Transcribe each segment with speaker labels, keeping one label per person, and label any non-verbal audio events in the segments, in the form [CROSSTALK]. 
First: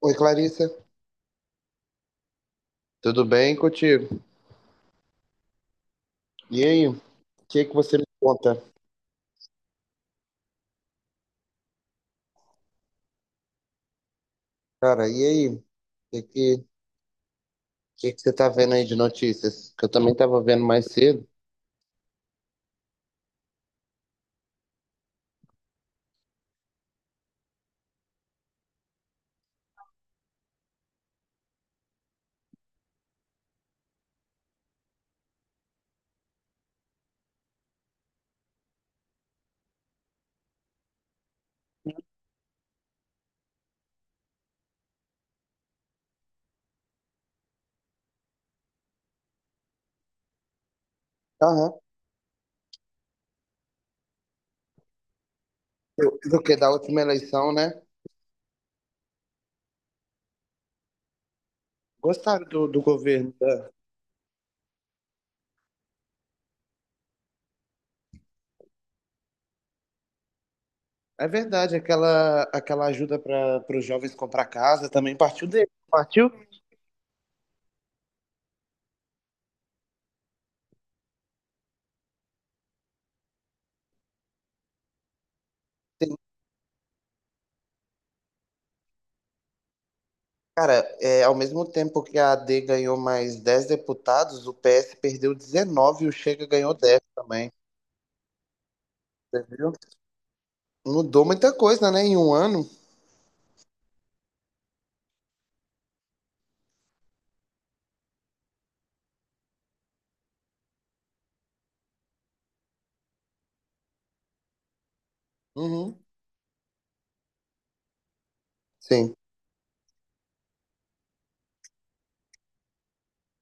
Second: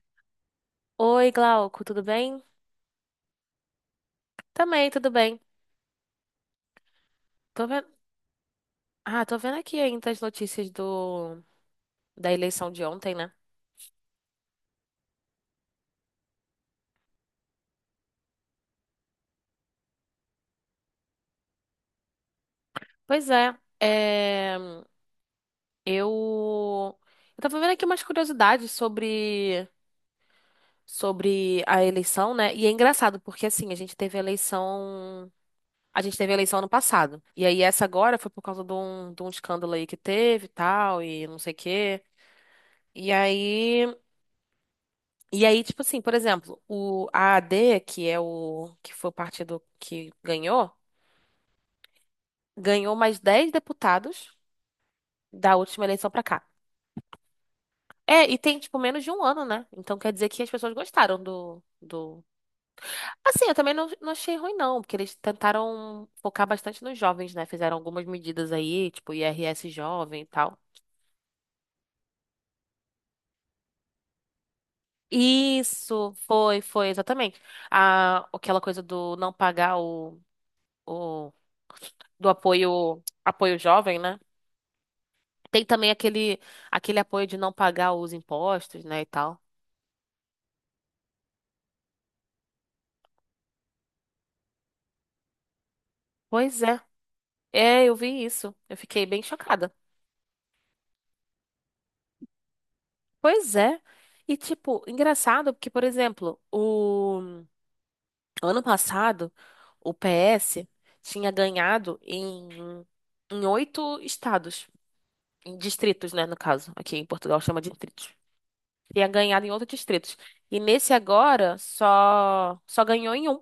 Speaker 1: Oi, Clarissa.
Speaker 2: Oi, Glauco, tudo bem?
Speaker 1: Tudo bem contigo?
Speaker 2: Também, tudo bem.
Speaker 1: E aí, o que
Speaker 2: Tô
Speaker 1: que
Speaker 2: vendo...
Speaker 1: você me conta?
Speaker 2: tô vendo aqui ainda as notícias da eleição de ontem, né?
Speaker 1: Cara, e aí? O que que você tá vendo aí de notícias? Que eu também tava vendo mais cedo.
Speaker 2: Pois é, é... Eu... eu tava vendo aqui umas curiosidades sobre a eleição, né? E é engraçado, porque assim, a gente teve eleição ano passado. E aí essa agora foi por causa de um escândalo aí que teve e tal, e não sei o quê. E aí... E aí, tipo assim, por exemplo, o AAD, que é o que foi o partido que ganhou,
Speaker 1: Aham.
Speaker 2: ganhou mais 10 deputados da última eleição pra
Speaker 1: Do
Speaker 2: cá.
Speaker 1: que da última eleição, né?
Speaker 2: É, e tem, tipo, menos de um ano, né? Então quer dizer que as pessoas gostaram do.
Speaker 1: Gostaram do governo,
Speaker 2: Assim, eu
Speaker 1: tá?
Speaker 2: também não achei ruim, não, porque eles tentaram focar bastante nos jovens, né? Fizeram algumas medidas aí, tipo IRS jovem e tal.
Speaker 1: É verdade, aquela ajuda para os jovens comprar casa também partiu dele.
Speaker 2: Isso,
Speaker 1: Partiu?
Speaker 2: foi, exatamente. Aquela coisa do não pagar o do apoio jovem, né? Tem também aquele apoio de não pagar os impostos, né, e tal.
Speaker 1: Cara, é, ao mesmo tempo que a AD ganhou mais 10 deputados, o PS perdeu 19 e o Chega
Speaker 2: Pois
Speaker 1: ganhou
Speaker 2: é.
Speaker 1: 10 também.
Speaker 2: É, eu vi isso. Eu fiquei bem
Speaker 1: Você
Speaker 2: chocada.
Speaker 1: viu? Mudou muita coisa, né? Em um ano.
Speaker 2: Pois é. E, tipo, engraçado, porque, por exemplo, o ano passado, o PS tinha ganhado em 8 estados, em
Speaker 1: Uhum.
Speaker 2: distritos, né, no caso. Aqui em Portugal chama de distritos. Tinha
Speaker 1: Sim.
Speaker 2: ganhado em outros distritos. E nesse agora, só ganhou em um.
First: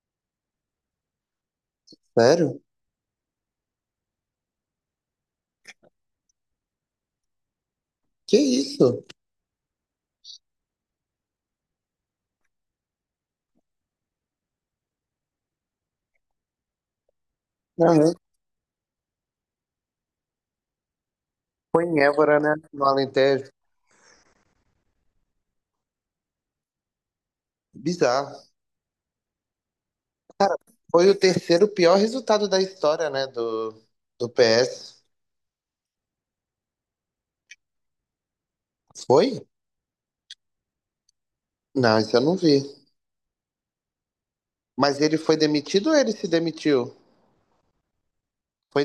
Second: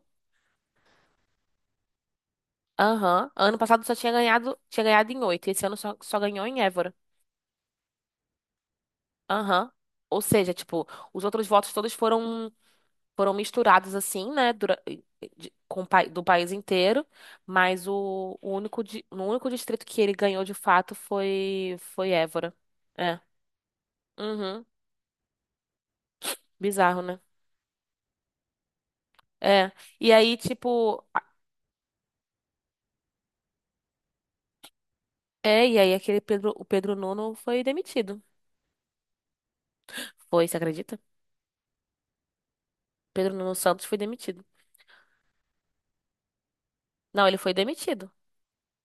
Speaker 1: Sério?
Speaker 2: Aham. Ano passado só tinha ganhado em 8. Esse ano só ganhou em Évora.
Speaker 1: Que isso?
Speaker 2: Aham. Ou seja, tipo, os outros votos todos foram foram misturados assim, né, do país inteiro, mas
Speaker 1: Aham.
Speaker 2: no único distrito que ele ganhou de fato foi
Speaker 1: Foi em
Speaker 2: foi
Speaker 1: Évora, né?
Speaker 2: Évora.
Speaker 1: No
Speaker 2: É.
Speaker 1: Alentejo.
Speaker 2: Uhum. Bizarro, né?
Speaker 1: Bizarro.
Speaker 2: É. E aí, tipo,
Speaker 1: Foi o terceiro pior resultado da história, né? Do, do PS.
Speaker 2: é, e aí aquele Pedro, o Pedro Nuno foi demitido.
Speaker 1: Foi?
Speaker 2: Foi, você acredita?
Speaker 1: Não, isso eu não vi.
Speaker 2: Pedro Nuno Santos foi demitido.
Speaker 1: Mas ele foi demitido ou ele se demitiu?
Speaker 2: Não, ele foi demitido.
Speaker 1: Foi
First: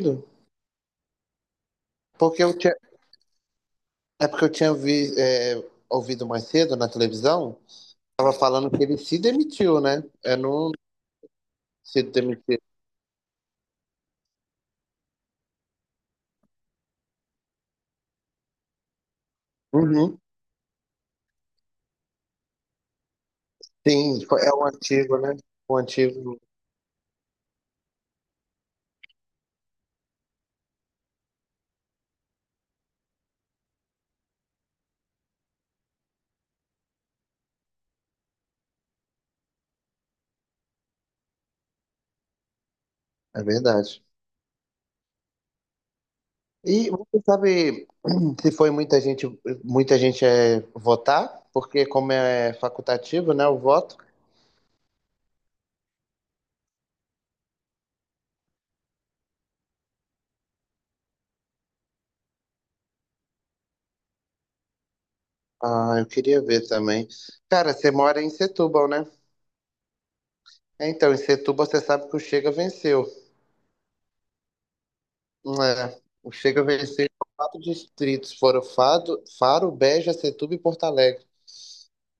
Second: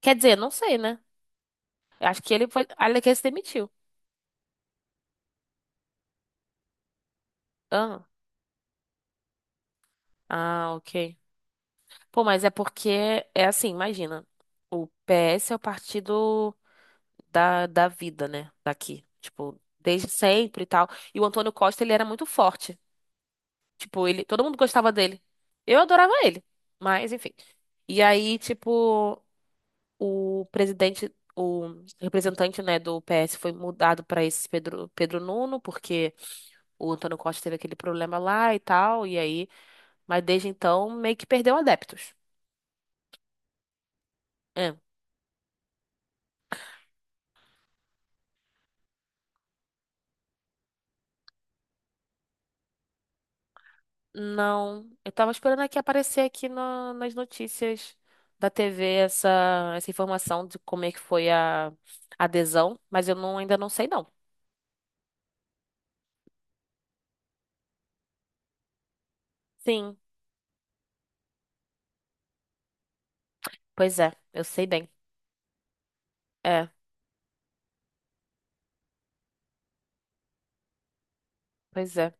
Speaker 2: Quer dizer, não sei, né? Eu acho que
Speaker 1: Porque
Speaker 2: ele
Speaker 1: eu
Speaker 2: foi,
Speaker 1: tinha,
Speaker 2: olha que ele se demitiu.
Speaker 1: é porque eu tinha ouvido mais cedo na televisão,
Speaker 2: Ah,
Speaker 1: tava falando que ele se demitiu, né? É, não
Speaker 2: ok.
Speaker 1: se
Speaker 2: Pô, mas é
Speaker 1: demitiu.
Speaker 2: porque é assim, imagina. O PS é o partido da vida, né? Daqui. Tipo, desde
Speaker 1: Uhum.
Speaker 2: sempre e tal. E o Antônio Costa, ele era muito forte. Tipo,
Speaker 1: Sim,
Speaker 2: ele,
Speaker 1: foi-
Speaker 2: todo
Speaker 1: é
Speaker 2: mundo
Speaker 1: o
Speaker 2: gostava
Speaker 1: antigo,
Speaker 2: dele.
Speaker 1: né? O
Speaker 2: Eu adorava
Speaker 1: antigo.
Speaker 2: ele. Mas, enfim. E aí, tipo, o presidente, o representante, né, do PS foi mudado pra esse Pedro Nuno, porque o Antônio Costa teve aquele problema lá e tal. E aí, mas desde então, meio que perdeu adeptos.
Speaker 1: É verdade.
Speaker 2: É.
Speaker 1: E você sabe [CLEARS THROAT] se foi muita gente é votar? Porque como é facultativo, né, o voto.
Speaker 2: Não, eu tava esperando aqui aparecer aqui nas notícias da TV essa informação de como é que foi a adesão, mas eu não, ainda não sei não.
Speaker 1: Ah, eu queria ver também. Cara, você mora em Setúbal, né?
Speaker 2: Sim,
Speaker 1: É, então, em Setúbal você sabe que o Chega venceu.
Speaker 2: pois é, eu sei bem.
Speaker 1: É, o Chega
Speaker 2: É,
Speaker 1: venceu em quatro distritos, foram Fado, Faro, Beja, Setúbal e Porto Alegre.
Speaker 2: pois é.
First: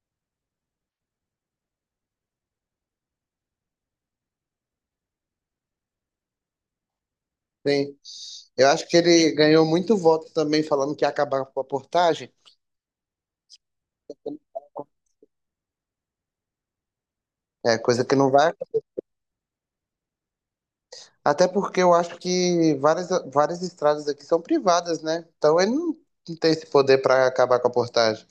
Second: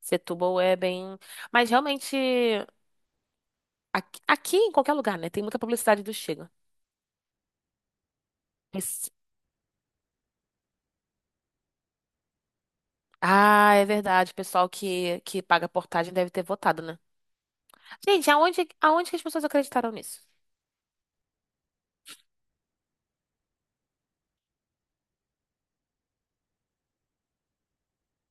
Speaker 2: Setúbal é bem. Mas realmente, aqui em qualquer lugar, né? Tem muita publicidade do Chega.
Speaker 1: Sim. Eu acho que
Speaker 2: Esse-
Speaker 1: ele ganhou muito voto também falando que ia acabar com a portagem.
Speaker 2: Ah, é verdade. O pessoal que paga portagem deve ter votado, né?
Speaker 1: É coisa que
Speaker 2: Gente,
Speaker 1: não vai.
Speaker 2: aonde que as pessoas acreditaram nisso?
Speaker 1: Até porque eu acho que várias, várias estradas aqui são privadas, né? Então ele não tem esse poder para acabar com a portagem.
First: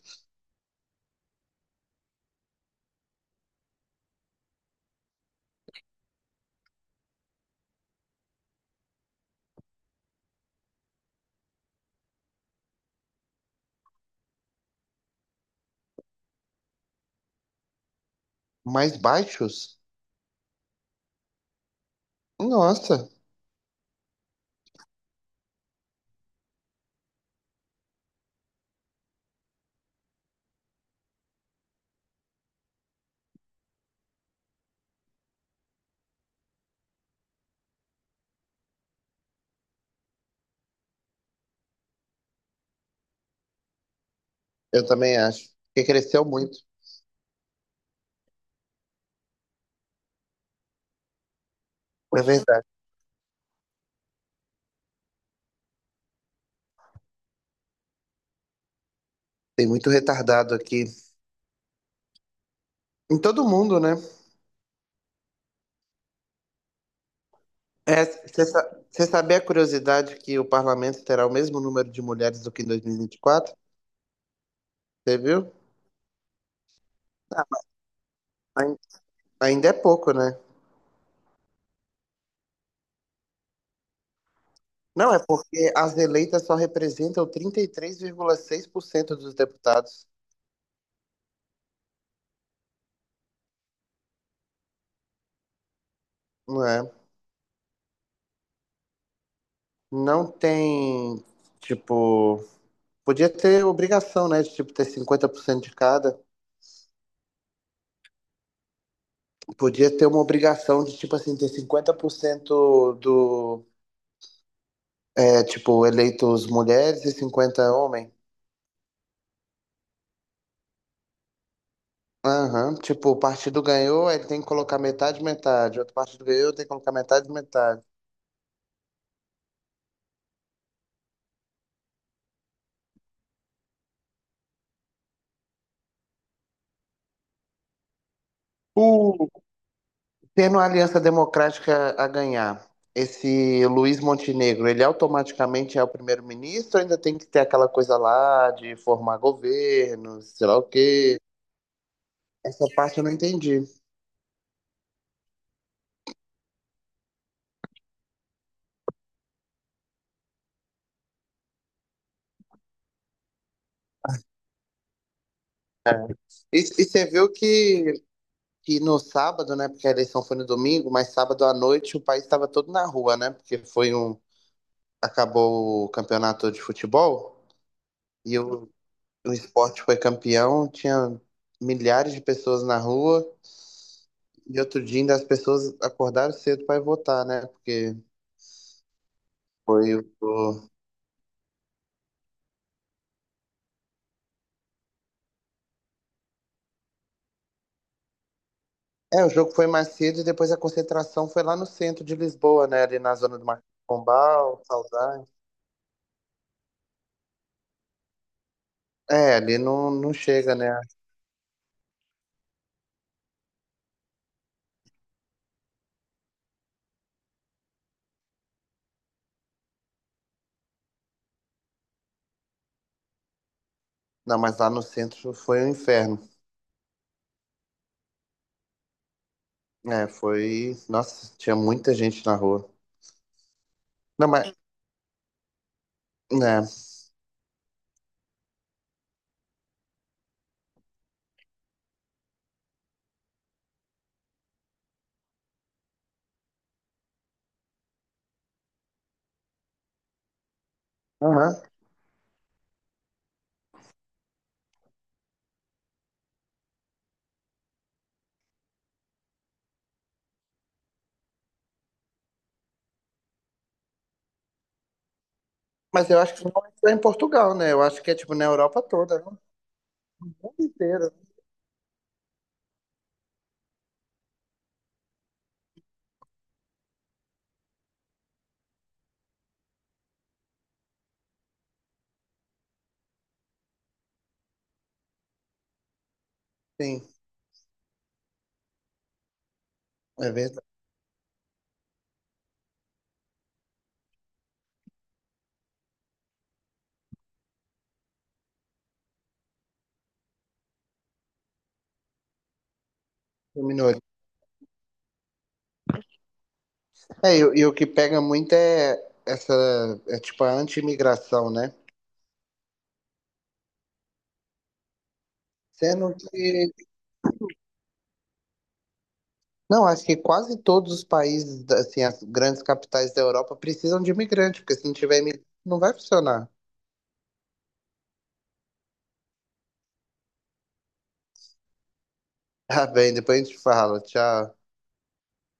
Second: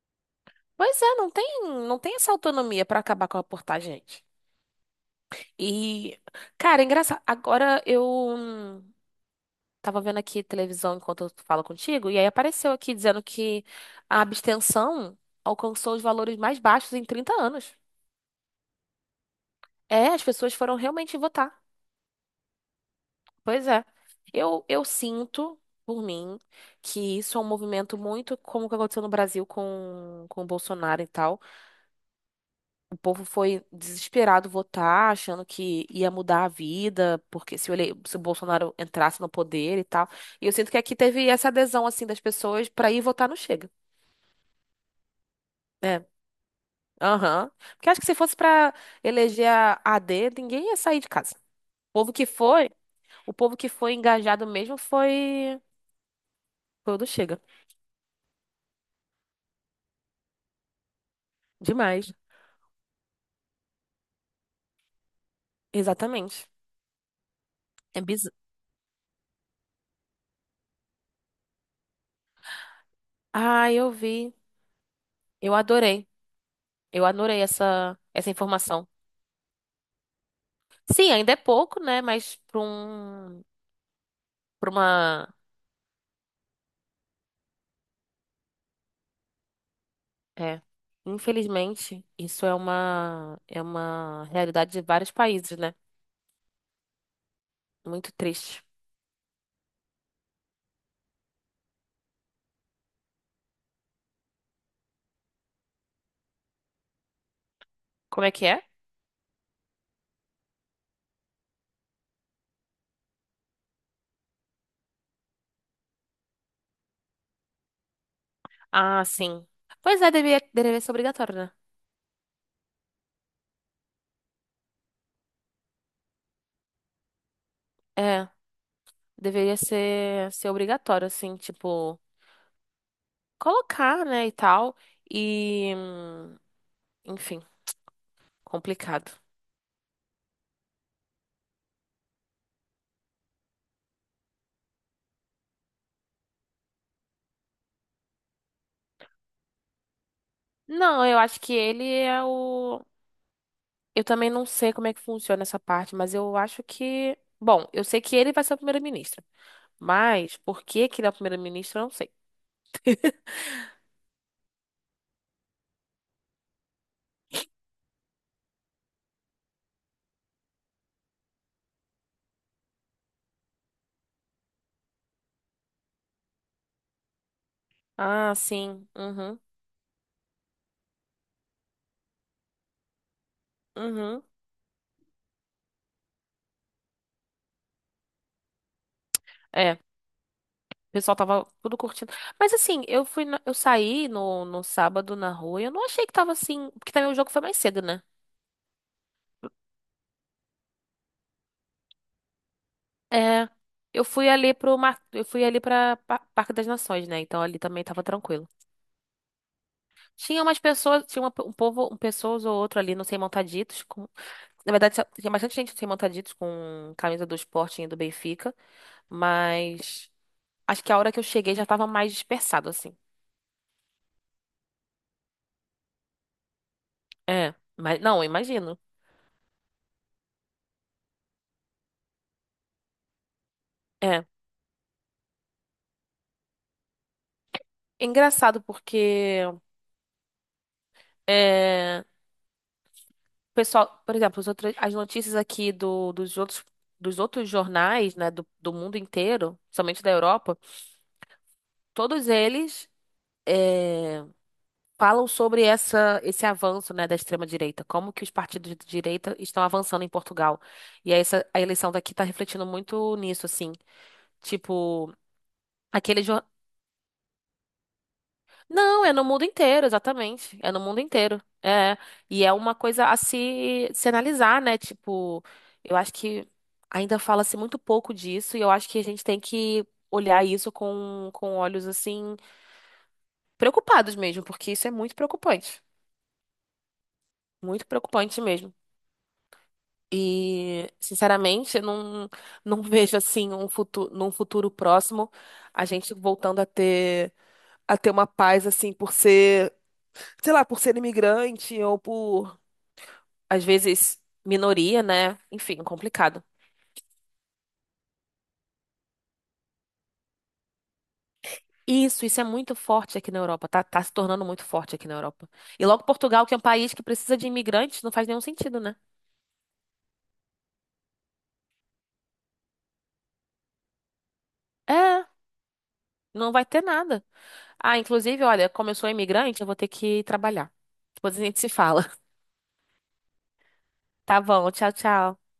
Speaker 2: Pois é, não tem essa autonomia pra acabar com a portagem, gente. E, cara, é engraçado. Agora eu tava vendo aqui televisão enquanto eu falo contigo, e aí apareceu aqui dizendo que a abstenção alcançou os valores mais baixos em 30 anos.
Speaker 1: Mas baixos?
Speaker 2: É, as pessoas foram realmente votar.
Speaker 1: Nossa,
Speaker 2: Pois é. Eu sinto, por mim, que isso é um movimento muito como o que aconteceu no Brasil com o Bolsonaro e tal. O povo foi desesperado votar, achando que ia mudar a vida, porque se o Bolsonaro entrasse no poder e tal. E eu sinto que aqui teve essa adesão, assim, das pessoas pra ir votar no Chega.
Speaker 1: eu também acho. Porque
Speaker 2: É,
Speaker 1: cresceu muito.
Speaker 2: aham. Porque acho que se fosse pra eleger a AD, ninguém ia sair de casa. O povo
Speaker 1: É
Speaker 2: que
Speaker 1: verdade.
Speaker 2: foi, o povo que foi engajado mesmo foi o do Chega.
Speaker 1: Tem muito retardado aqui.
Speaker 2: Demais.
Speaker 1: Em todo mundo, né?
Speaker 2: Exatamente. É
Speaker 1: É,
Speaker 2: bizarro.
Speaker 1: você sabia a curiosidade que o parlamento terá o mesmo número de mulheres do que em 2024?
Speaker 2: Ah, eu vi.
Speaker 1: Você viu?
Speaker 2: Eu adorei. Eu adorei
Speaker 1: Ah,
Speaker 2: essa
Speaker 1: ain-
Speaker 2: informação.
Speaker 1: Ainda é pouco, né?
Speaker 2: Sim, ainda é pouco, né? Mas para um Pra
Speaker 1: Não, é
Speaker 2: uma.
Speaker 1: porque as eleitas só representam 33,6% dos deputados.
Speaker 2: É. Infelizmente, isso é uma realidade de vários países, né?
Speaker 1: Não é?
Speaker 2: Muito triste.
Speaker 1: Não tem, tipo, podia ter obrigação, né, de tipo ter 50% de cada.
Speaker 2: Como é que é?
Speaker 1: Podia ter uma obrigação de tipo assim ter 50% do é, tipo eleitos mulheres e 50 homens.
Speaker 2: Ah, sim. Pois é, deveria ser obrigatório, né?
Speaker 1: Aham, tipo, o partido ganhou, aí ele tem que colocar metade, metade. Outro partido ganhou, tem que colocar metade, metade.
Speaker 2: É, deveria ser obrigatório, assim, tipo, colocar, né, e tal. E, enfim, complicado.
Speaker 1: Tendo a Aliança Democrática a ganhar, esse Luiz Montenegro, ele automaticamente é o primeiro-ministro, ainda tem que ter aquela coisa lá de formar governo, sei lá o
Speaker 2: Não, eu
Speaker 1: quê.
Speaker 2: acho que ele é
Speaker 1: Essa
Speaker 2: o.
Speaker 1: parte eu não entendi.
Speaker 2: Eu também não sei como é que funciona essa parte, mas eu acho que. Bom, eu sei que ele vai ser o primeiro-ministro. Mas por que que ele é o primeiro-ministro, eu não sei.
Speaker 1: É. E, e você viu que no sábado, né? Porque a eleição foi no domingo, mas sábado à noite o país estava todo na rua, né? Porque foi um. Acabou o campeonato de futebol
Speaker 2: Ah,
Speaker 1: e o,
Speaker 2: sim.
Speaker 1: o
Speaker 2: Uhum.
Speaker 1: esporte foi campeão, tinha milhares de pessoas na rua.
Speaker 2: Uhum.
Speaker 1: E outro dia ainda as pessoas acordaram cedo para votar, né? Porque
Speaker 2: É. O
Speaker 1: foi o. o-
Speaker 2: pessoal tava tudo curtindo. Mas assim, eu saí no sábado na rua e eu não achei que tava assim. Porque também o jogo foi mais cedo, né?
Speaker 1: É, o jogo foi mais cedo e depois a concentração foi lá no centro de Lisboa, né? Ali na zona do
Speaker 2: É.
Speaker 1: Marquês de
Speaker 2: Eu fui ali
Speaker 1: Pombal,
Speaker 2: pro mar... eu
Speaker 1: Saudade.
Speaker 2: fui ali para Parque das Nações, né? Então ali também tava tranquilo.
Speaker 1: É, ali não, não
Speaker 2: Tinha
Speaker 1: chega,
Speaker 2: umas
Speaker 1: né?
Speaker 2: pessoas, tinha um povo, um pessoas ou outro ali, não sei, montaditos Na verdade, tinha bastante gente no sem montaditos com camisa do Sporting e do Benfica, mas acho que a hora que eu cheguei já tava mais dispersado, assim.
Speaker 1: Não, mas lá no centro foi um inferno.
Speaker 2: É, mas não, eu imagino.
Speaker 1: É, foi. Nossa, tinha muita gente na rua.
Speaker 2: É.
Speaker 1: Não, mas. Né?
Speaker 2: É engraçado porque é, o pessoal, por exemplo, as notícias aqui dos outros jornais, né, do mundo inteiro, somente da Europa,
Speaker 1: Aham.
Speaker 2: todos eles é, falam sobre esse avanço, né, da extrema-direita, como que os partidos de direita estão avançando em Portugal. E aí essa, a eleição daqui está refletindo muito nisso, assim. Tipo,
Speaker 1: Mas eu
Speaker 2: aquele,
Speaker 1: acho que não é só em Portugal, né? Eu acho que é tipo na Europa
Speaker 2: não, é
Speaker 1: toda,
Speaker 2: no
Speaker 1: no
Speaker 2: mundo inteiro,
Speaker 1: mundo
Speaker 2: exatamente. É no mundo
Speaker 1: inteiro, né?
Speaker 2: inteiro. É. E é uma coisa a se analisar, né? Tipo, eu acho que ainda fala-se muito pouco disso e eu acho que a gente tem que olhar isso com olhos, assim, preocupados mesmo, porque isso é muito preocupante.
Speaker 1: Sim,
Speaker 2: Muito preocupante mesmo.
Speaker 1: é verdade.
Speaker 2: E, sinceramente, eu não [LAUGHS] vejo, assim, um futuro, num futuro próximo, a gente voltando a ter uma paz, assim, por ser sei lá, por ser imigrante ou por às
Speaker 1: Terminou.
Speaker 2: vezes minoria, né? Enfim, complicado.
Speaker 1: É, e, e o que pega muito é essa, é tipo a anti-imigração, né?
Speaker 2: Isso é muito forte aqui na Europa, tá se tornando muito forte aqui na Europa. E logo
Speaker 1: Sendo
Speaker 2: Portugal, que é um
Speaker 1: que,
Speaker 2: país que precisa de imigrantes, não faz nenhum sentido, né?
Speaker 1: não, acho que quase todos os países, assim, as grandes capitais da Europa precisam de imigrante, porque se não tiver
Speaker 2: É,
Speaker 1: imigrante, não vai funcionar.
Speaker 2: não
Speaker 1: [LAUGHS]
Speaker 2: vai ter nada. Ah, inclusive, olha, como eu sou imigrante, eu vou ter que trabalhar. Depois a gente se fala. [LAUGHS]
Speaker 1: Tá bem, depois a gente fala.
Speaker 2: Tá
Speaker 1: Tchau.
Speaker 2: bom, tchau, tchau.